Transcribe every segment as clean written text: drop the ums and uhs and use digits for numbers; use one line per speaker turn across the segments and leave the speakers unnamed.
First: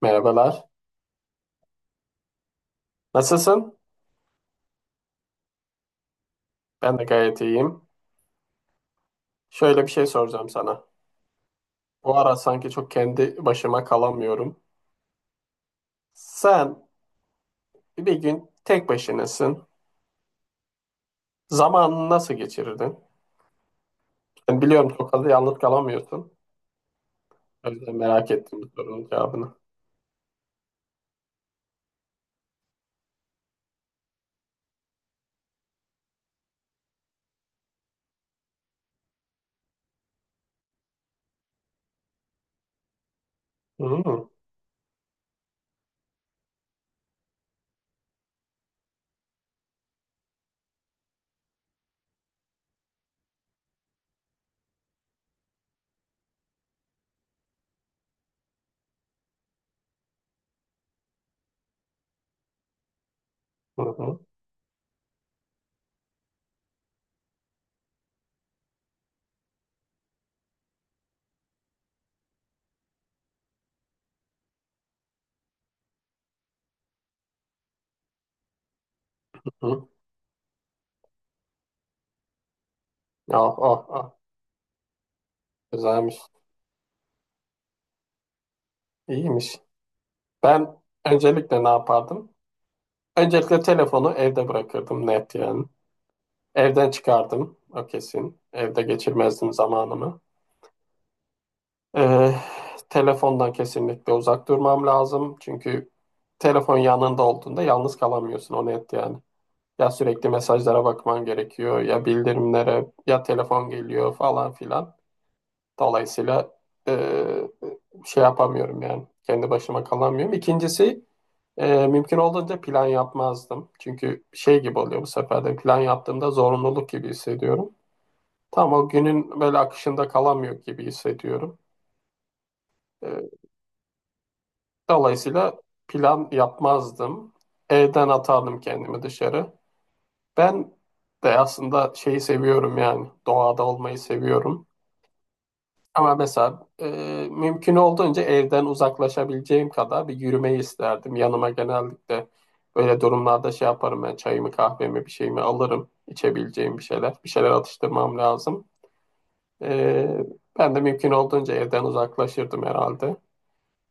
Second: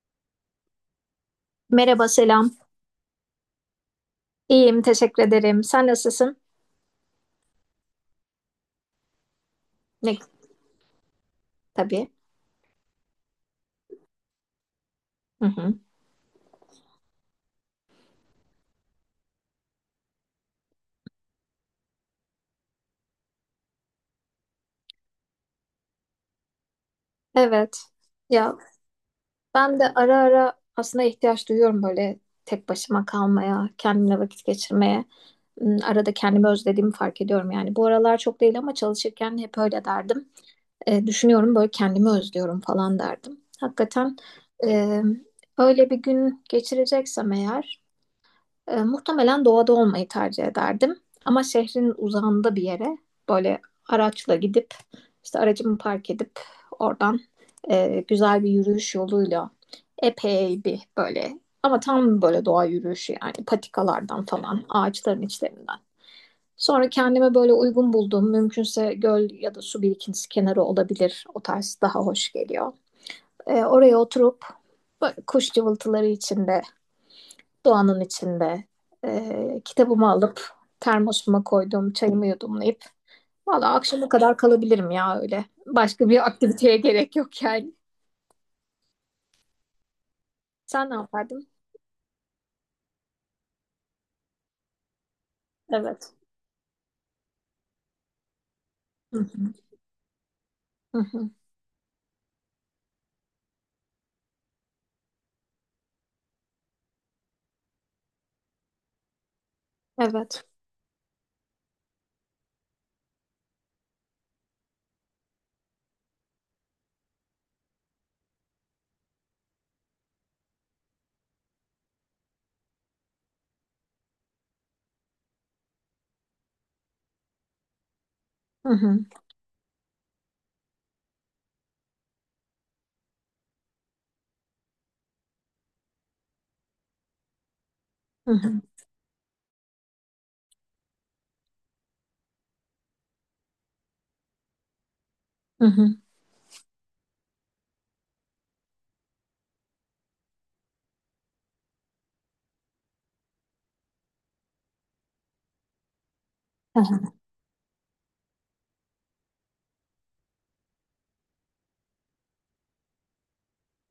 Merhabalar.
Merhaba, selam.
Nasılsın?
İyiyim, teşekkür ederim. Sen nasılsın?
Ben de gayet iyiyim. Şöyle bir şey
Ne
soracağım sana.
tabii.
Bu ara sanki çok kendi başıma kalamıyorum.
Hı hı.
Sen bir gün tek başınasın. Zamanını nasıl geçirirdin? Ben biliyorum çok fazla yalnız kalamıyorsun. O
Evet.
yüzden merak
Ya,
ettim bu sorunun cevabını.
ben de ara ara aslında ihtiyaç duyuyorum böyle tek başıma kalmaya, kendimle vakit geçirmeye. Arada kendimi özlediğimi fark ediyorum yani. Bu aralar çok değil ama çalışırken hep öyle derdim. Düşünüyorum böyle kendimi özlüyorum falan derdim.
Hmm.
Hakikaten
Hı
e, öyle bir gün geçireceksem eğer, muhtemelen doğada olmayı tercih ederdim. Ama şehrin uzağında bir yere böyle araçla gidip, işte aracımı park edip oradan güzel bir yürüyüş yoluyla epey bir böyle, ama tam böyle doğa yürüyüşü yani,
hı
patikalardan falan, ağaçların içlerinden. Sonra kendime böyle uygun bulduğum, mümkünse göl ya da su birikintisi kenarı olabilir. O tarz daha hoş geliyor. Oraya oturup böyle kuş cıvıltıları içinde, doğanın içinde
hı.
kitabımı alıp termosuma koydum, çayımı yudumlayıp
Oh,
valla
oh,
akşama
oh.
kadar kalabilirim ya öyle. Başka
Güzelmiş.
bir aktiviteye gerek yok yani.
İyiymiş. Ben
Sen ne yapardın?
öncelikle ne yapardım? Öncelikle telefonu evde bırakırdım, net yani.
Evet.
Evden çıkardım, o kesin. Evde
Hı hı.
geçirmezdim zamanımı.
Hı hı.
Ee, Telefondan kesinlikle uzak durmam lazım. Çünkü telefon yanında olduğunda yalnız kalamıyorsun, o net yani. Ya sürekli
Evet.
mesajlara bakman gerekiyor, ya bildirimlere, ya telefon geliyor falan filan. Dolayısıyla ee, şey yapamıyorum yani, kendi başıma kalamıyorum. İkincisi mümkün olduğunca plan yapmazdım. Çünkü şey gibi oluyor, bu sefer de plan yaptığımda zorunluluk gibi hissediyorum.
Hı
Tam o
hı.
günün böyle akışında kalamıyor gibi hissediyorum. E, Dolayısıyla plan yapmazdım. Evden
Hı
atardım
hı.
kendimi dışarı. Ben de aslında şeyi seviyorum, yani doğada olmayı seviyorum.
Hı hı.
Ama mesela mümkün olduğunca evden uzaklaşabileceğim kadar bir yürümeyi isterdim. Yanıma genellikle böyle durumlarda şey yaparım, ben çayımı, kahvemi, bir şeyimi alırım. İçebileceğim
Hı
bir
hı.
şeyler. Bir şeyler atıştırmam lazım. E, Ben de mümkün olduğunca evden uzaklaşırdım herhalde.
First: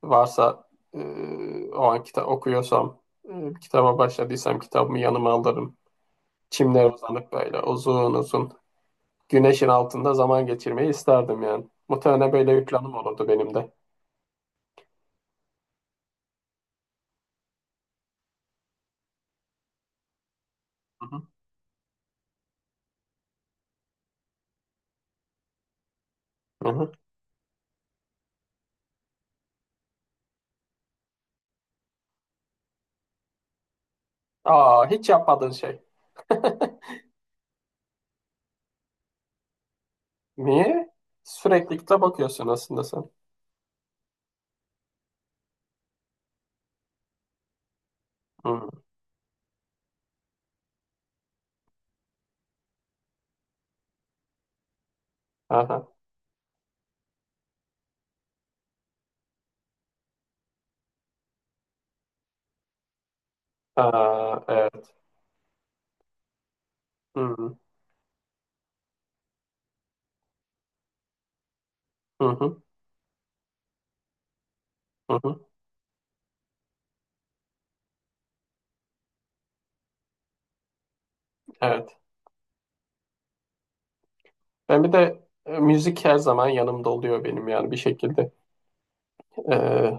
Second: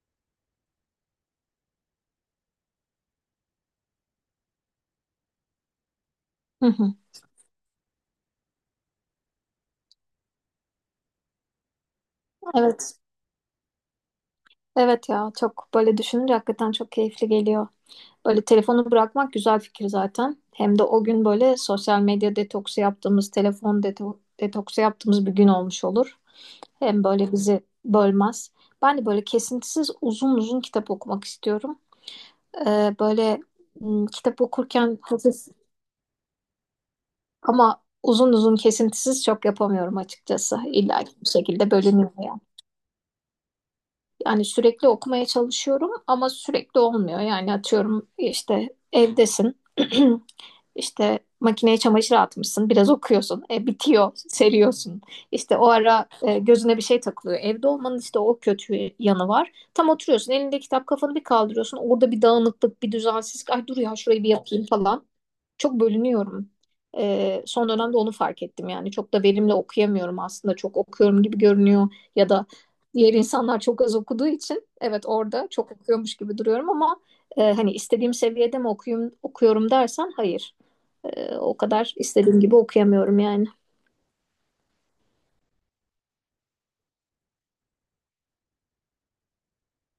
Varsa e, o an kitap okuyorsam, kitaba başladıysam kitabımı yanıma alırım.
Hı
Çimlere
hı.
uzanıp böyle uzun uzun güneşin altında zaman geçirmeyi isterdim yani. Muhtemelen böyle bir planım
Evet.
olurdu benim de.
Evet ya, çok böyle düşününce hakikaten çok keyifli geliyor. Böyle telefonu bırakmak güzel fikir zaten. Hem de o
Hı
gün
hı.
böyle sosyal medya detoksu yaptığımız, telefon detoksu yaptığımız bir gün olmuş olur.
Hı hı.
Hem böyle bizi bölmez. Ben de böyle kesintisiz uzun uzun kitap okumak istiyorum. Böyle kitap
Aa,
okurken
hiç
hafif
yapmadığın şey.
ama uzun uzun kesintisiz çok yapamıyorum açıkçası.
Niye?
İlla ki bir şekilde
Sürekli kitap
bölünüyor yani.
okuyorsun aslında sen.
Yani sürekli okumaya çalışıyorum ama sürekli olmuyor. Yani atıyorum işte
Hı.
evdesin. işte makineye çamaşır atmışsın. Biraz okuyorsun. Bitiyor. Seriyorsun. İşte o
Aha.
ara gözüne bir şey takılıyor. Evde olmanın işte o kötü yanı var. Tam oturuyorsun. Elinde kitap kafanı bir kaldırıyorsun. Orada bir dağınıklık, bir düzensizlik. Ay dur ya, şurayı bir
Aa,
yapayım
evet.
falan. Çok bölünüyorum.
Hı hı.
Son dönemde onu fark ettim yani. Çok da verimli okuyamıyorum aslında. Çok okuyorum gibi görünüyor
Hı
ya da
hı.
diğer insanlar çok az okuduğu için evet
Hı.
orada çok okuyormuş gibi duruyorum ama hani istediğim seviyede mi okuyum, okuyorum dersen hayır. O kadar
Evet.
istediğim gibi okuyamıyorum yani.
Ben bir de müzik her zaman yanımda oluyor benim, yani bir şekilde. E,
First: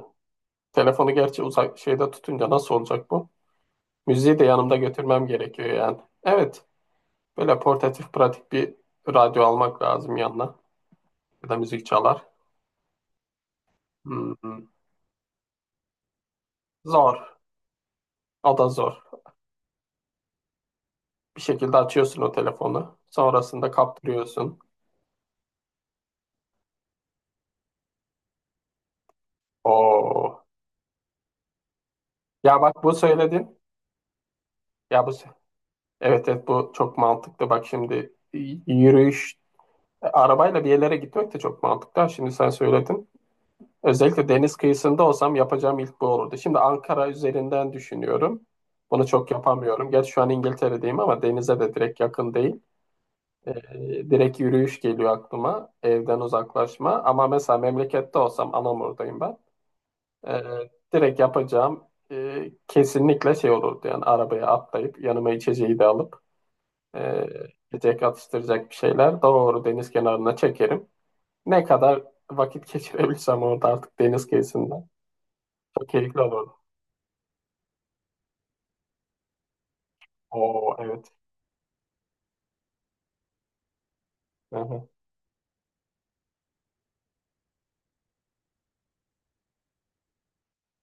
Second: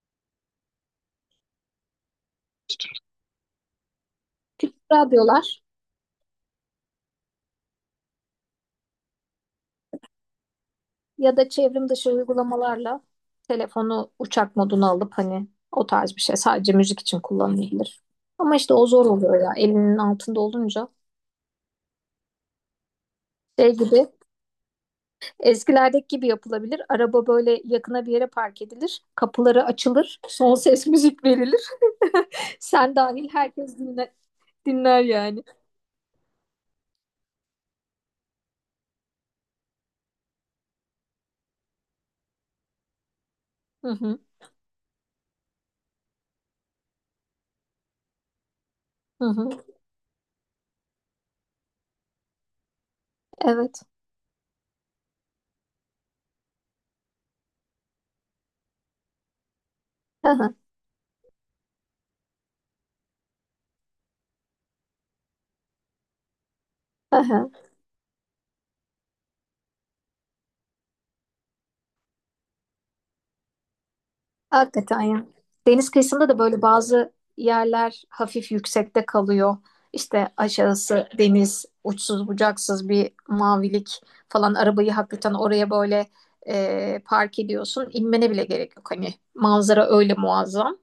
Telefonu gerçi uzak şeyde tutunca nasıl olacak bu? Müziği de yanımda
Küçük
götürmem
radyolar
gerekiyor yani. Evet, böyle portatif pratik bir radyo almak lazım yanına.
ya da
Ya da müzik
çevrim dışı
çalar.
uygulamalarla telefonu uçak
Hmm.
moduna alıp hani o tarz bir şey sadece müzik için
Zor.
kullanılabilir.
O
Ama
da
işte o
zor.
zor oluyor ya elinin altında olunca.
Bir şekilde açıyorsun o telefonu. Sonrasında
Şey gibi
kaptırıyorsun.
eskilerdeki gibi yapılabilir. Araba böyle yakına bir yere park edilir. Kapıları açılır.
Oo.
Son ses müzik verilir.
Ya bak, bu
Sen dahil
söyledin.
herkes dinler, dinler
Ya bu sö-
yani.
evet, evet, bu çok mantıklı. Bak şimdi, yürüyüş arabayla bir yerlere gitmek de çok mantıklı. Ha, şimdi sen söyledin.
Hı hı,
Özellikle deniz kıyısında olsam yapacağım ilk bu olurdu. Şimdi Ankara üzerinden düşünüyorum. Bunu
hı
çok
hı.
yapamıyorum. Gerçi şu an İngiltere'deyim, ama denize de direkt yakın değil.
Evet.
Ee, Direkt yürüyüş geliyor aklıma. Evden uzaklaşma. Ama mesela memlekette olsam, Anamur'dayım ben.
Hı
Ee,
hı,
Direkt yapacağım kesinlikle şey olurdu. Yani arabaya atlayıp, yanıma içeceği de alıp,
hı
e,
hı.
yiyecek atıştıracak bir şeyler, doğru deniz kenarına çekerim. Ne kadar vakit geçirebilirsem orada artık, deniz kıyısında.
Hakikaten ya.
Çok
Deniz
keyifli
kıyısında da
olur.
böyle bazı yerler hafif yüksekte kalıyor. İşte
Oo,
aşağısı
evet.
deniz, uçsuz bucaksız bir mavilik falan.
Hı hı.
Arabayı hakikaten oraya böyle park ediyorsun. İnmene bile gerek yok. Hani manzara öyle muazzam.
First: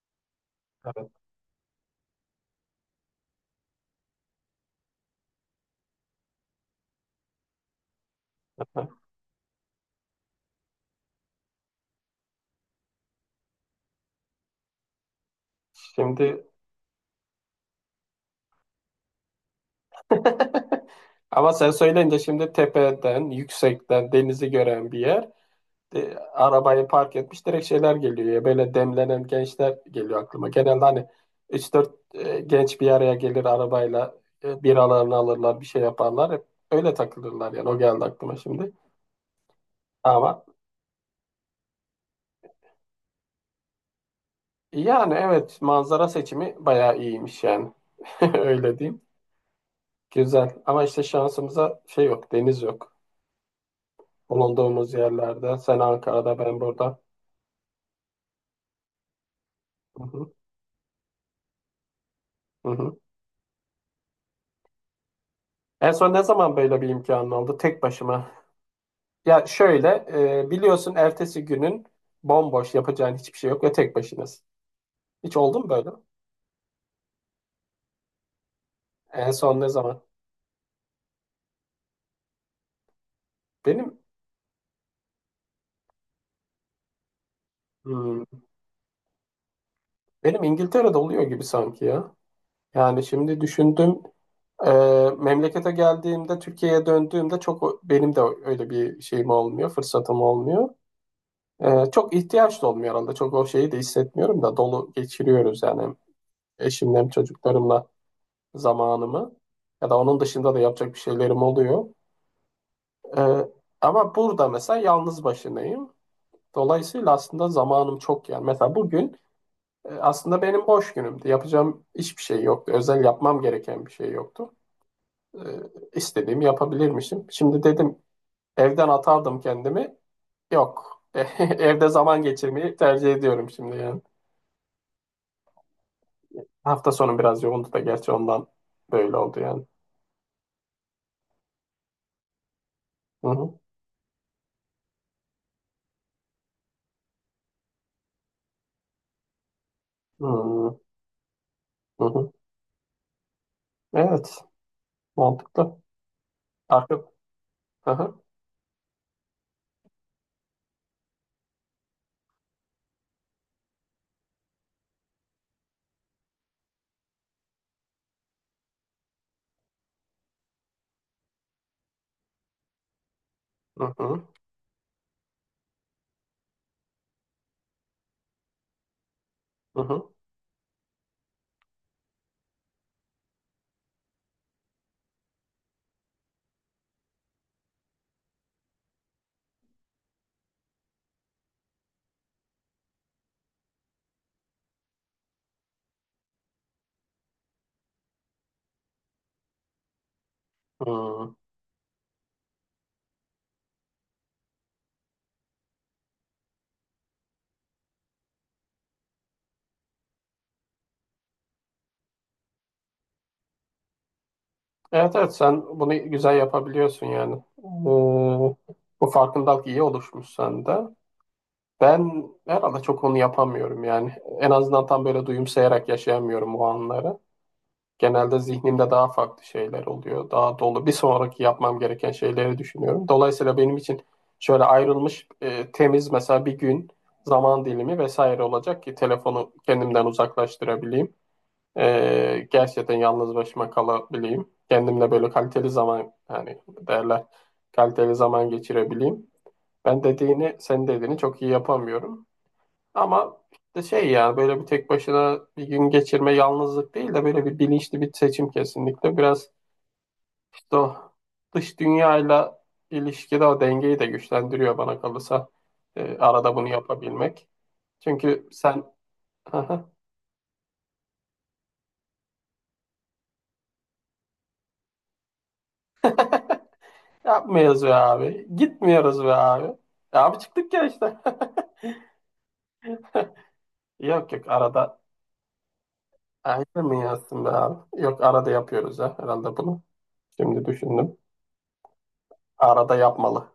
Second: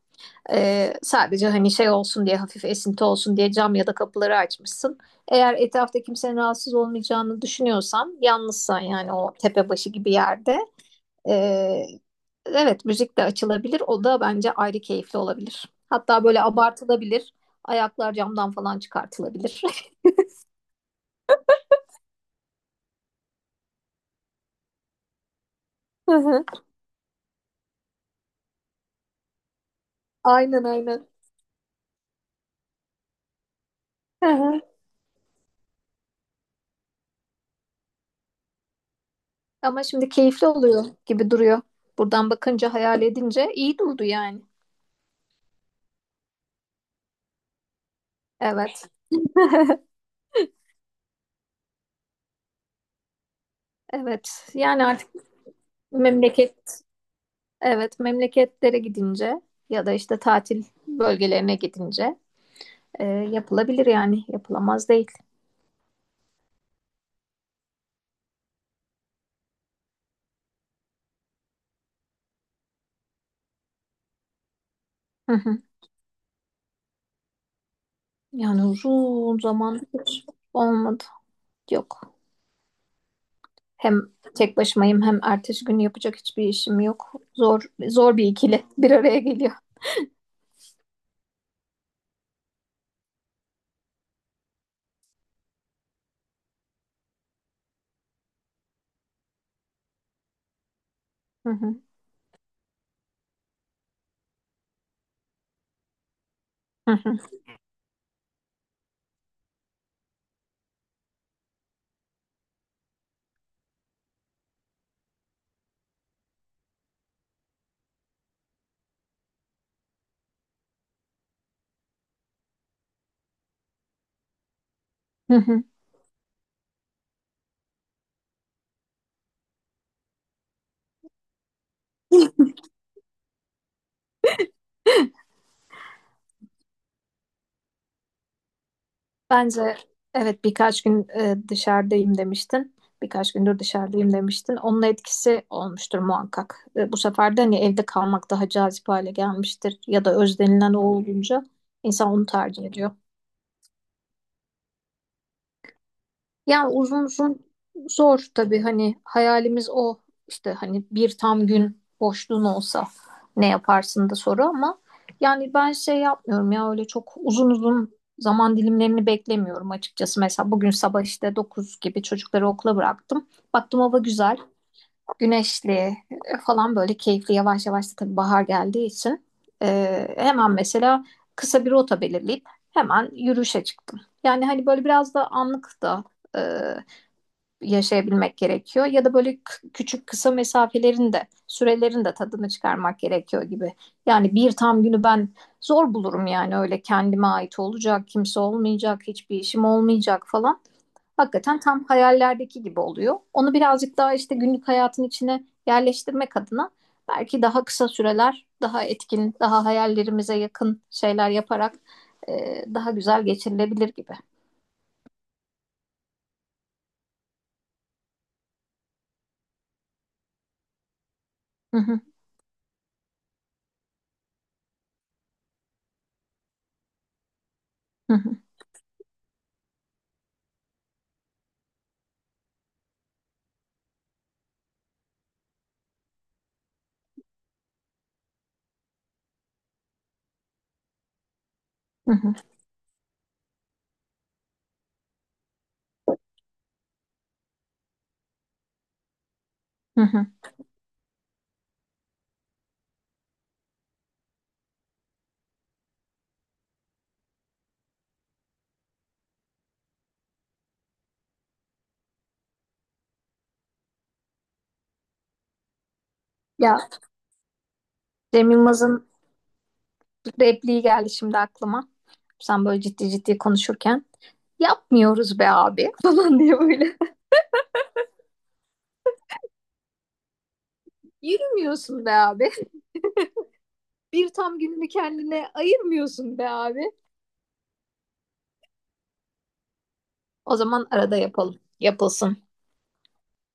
Evet.
Sadece hani şey olsun diye, hafif esinti olsun diye cam ya da kapıları açmışsın. Eğer etrafta kimsenin rahatsız olmayacağını düşünüyorsan, yalnızsan
Hı.
yani, o tepe başı gibi yerde ee, evet müzik de açılabilir. O da bence ayrı keyifli olabilir. Hatta böyle
Şimdi,
abartılabilir. Ayaklar camdan falan çıkartılabilir.
ama sen söyleyince, şimdi tepeden, yüksekten denizi gören bir yer.
Hı
De,
hı.
arabayı park etmiş, direkt şeyler geliyor ya. Böyle demlenen gençler geliyor aklıma.
Aynen
Genelde, hani
aynen.
üç dört genç bir araya gelir, arabayla
Hı hı.
biralarını alırlar, bir şey yaparlar. Hep öyle takılırlar yani. O geldi aklıma şimdi.
Ama şimdi
Ama
keyifli oluyor gibi duruyor. Buradan bakınca hayal edince iyi durdu yani.
yani evet, manzara seçimi bayağı iyiymiş yani. Öyle
Evet.
diyeyim. Güzel. Ama işte şansımıza şey yok, deniz yok.
Evet. Yani
Bulunduğumuz
artık
yerlerde. Sen Ankara'da, ben
memleket...
burada.
Evet, memleketlere gidince ya da
Hı
işte
hı,
tatil bölgelerine gidince
hı hı.
yapılabilir yani, yapılamaz değil.
En son ne zaman böyle bir imkanın oldu? Tek başıma. Ya şöyle, biliyorsun ertesi günün bomboş, yapacağın hiçbir şey yok ve tek başınasın.
Hı
Hiç
hı.
oldu mu böyle?
Yani
En
uzun
son ne
zaman
zaman?
hiç olmadı. Yok.
Benim
Hem tek başımayım hem ertesi gün yapacak hiçbir işim yok. Zor bir
hmm,
ikili bir araya geliyor.
benim İngiltere'de oluyor gibi sanki ya. Yani şimdi düşündüm, e, memlekete geldiğimde, Türkiye'ye döndüğümde çok benim de öyle bir şeyim olmuyor, fırsatım olmuyor.
Hı hı.
Çok ihtiyaç da olmuyor arada. Çok o şeyi de hissetmiyorum da, dolu geçiriyoruz yani hem
Hı
eşimle hem
hı.
çocuklarımla zamanımı. Ya da onun dışında da yapacak bir şeylerim oluyor. Ee, Ama burada mesela yalnız başınayım. Dolayısıyla aslında zamanım çok yani. Mesela bugün aslında benim boş günümdü. Yapacağım hiçbir şey yoktu. Özel yapmam gereken bir şey yoktu.
Hı
Ee,
hı.
istediğimi yapabilirmişim. Şimdi dedim, evden atardım kendimi. Yok. Evde zaman geçirmeyi tercih ediyorum şimdi yani. Hafta sonu biraz yoğundu da, gerçi ondan böyle oldu yani.
Bence evet, birkaç gün dışarıdayım demiştin.
Hı
Birkaç
hı.
gündür dışarıdayım demiştin. Onun etkisi olmuştur muhakkak. Bu sefer de hani evde kalmak daha cazip hale gelmiştir. Ya da özlenilen o olunca
Hı
insan onu
hı.
tercih ediyor.
Evet. Mantıklı.
Yani
Arka.
uzun uzun
Hı hı.
zor tabii, hani hayalimiz o işte, hani bir tam gün boşluğun olsa ne yaparsın da soru, ama yani ben şey yapmıyorum ya, öyle çok uzun uzun zaman dilimlerini beklemiyorum açıkçası. Mesela bugün sabah işte 9 gibi çocukları okula bıraktım. Baktım
Hı
hava
hı.
güzel, güneşli falan, böyle keyifli, yavaş yavaş da tabii bahar geldiği için
Hı hı.
hemen mesela kısa bir rota belirleyip hemen yürüyüşe çıktım. Yani hani böyle biraz da anlık da yaşayabilmek gerekiyor ya da böyle küçük kısa mesafelerin de sürelerin de tadını çıkarmak gerekiyor gibi. Yani bir tam günü ben zor bulurum yani, öyle kendime ait olacak, kimse olmayacak, hiçbir işim olmayacak falan.
Hı.
Hakikaten tam hayallerdeki gibi oluyor. Onu birazcık daha işte günlük hayatın içine yerleştirmek adına belki daha kısa süreler, daha etkin, daha hayallerimize yakın şeyler yaparak daha güzel geçirilebilir gibi.
Evet, evet, sen bunu güzel yapabiliyorsun yani. Bu farkındalık iyi oluşmuş sende.
Hı hı,
Ben herhalde çok onu yapamıyorum yani. En azından tam böyle duyumsayarak yaşayamıyorum o anları.
hı hı,
Genelde zihnimde daha farklı şeyler oluyor. Daha dolu. Bir sonraki yapmam gereken şeyleri düşünüyorum. Dolayısıyla benim için şöyle ayrılmış temiz mesela bir gün, zaman dilimi vesaire olacak ki telefonu kendimden uzaklaştırabileyim.
hı hı,
Gerçekten yalnız başıma kalabileyim. Kendimle böyle kaliteli zaman, yani derler, kaliteli zaman geçirebileyim.
hı
Ben
hı.
dediğini, senin dediğini çok iyi yapamıyorum. Ama işte şey ya, böyle bir tek başına bir gün geçirme yalnızlık değil de, böyle bir bilinçli bir seçim kesinlikle. Biraz işte o dış dünyayla ilişkide o dengeyi de güçlendiriyor bana kalırsa. Arada bunu
Ya,
yapabilmek. Çünkü
Cem
sen
Yılmaz'ın repliği geldi şimdi aklıma. Sen böyle ciddi ciddi konuşurken yapmıyoruz be abi falan diye böyle.
yapmıyoruz be abi. Gitmiyoruz be abi. E abi, çıktık ya işte.
Yürümüyorsun be abi. Bir
Yok yok,
tam gününü
arada
kendine ayırmıyorsun be
aynı
abi.
ayrılmıyor be abi. Yok, arada yapıyoruz ya herhalde bunu.
O
Şimdi
zaman
düşündüm.
arada yapalım. Yapılsın.
Arada yapmalı.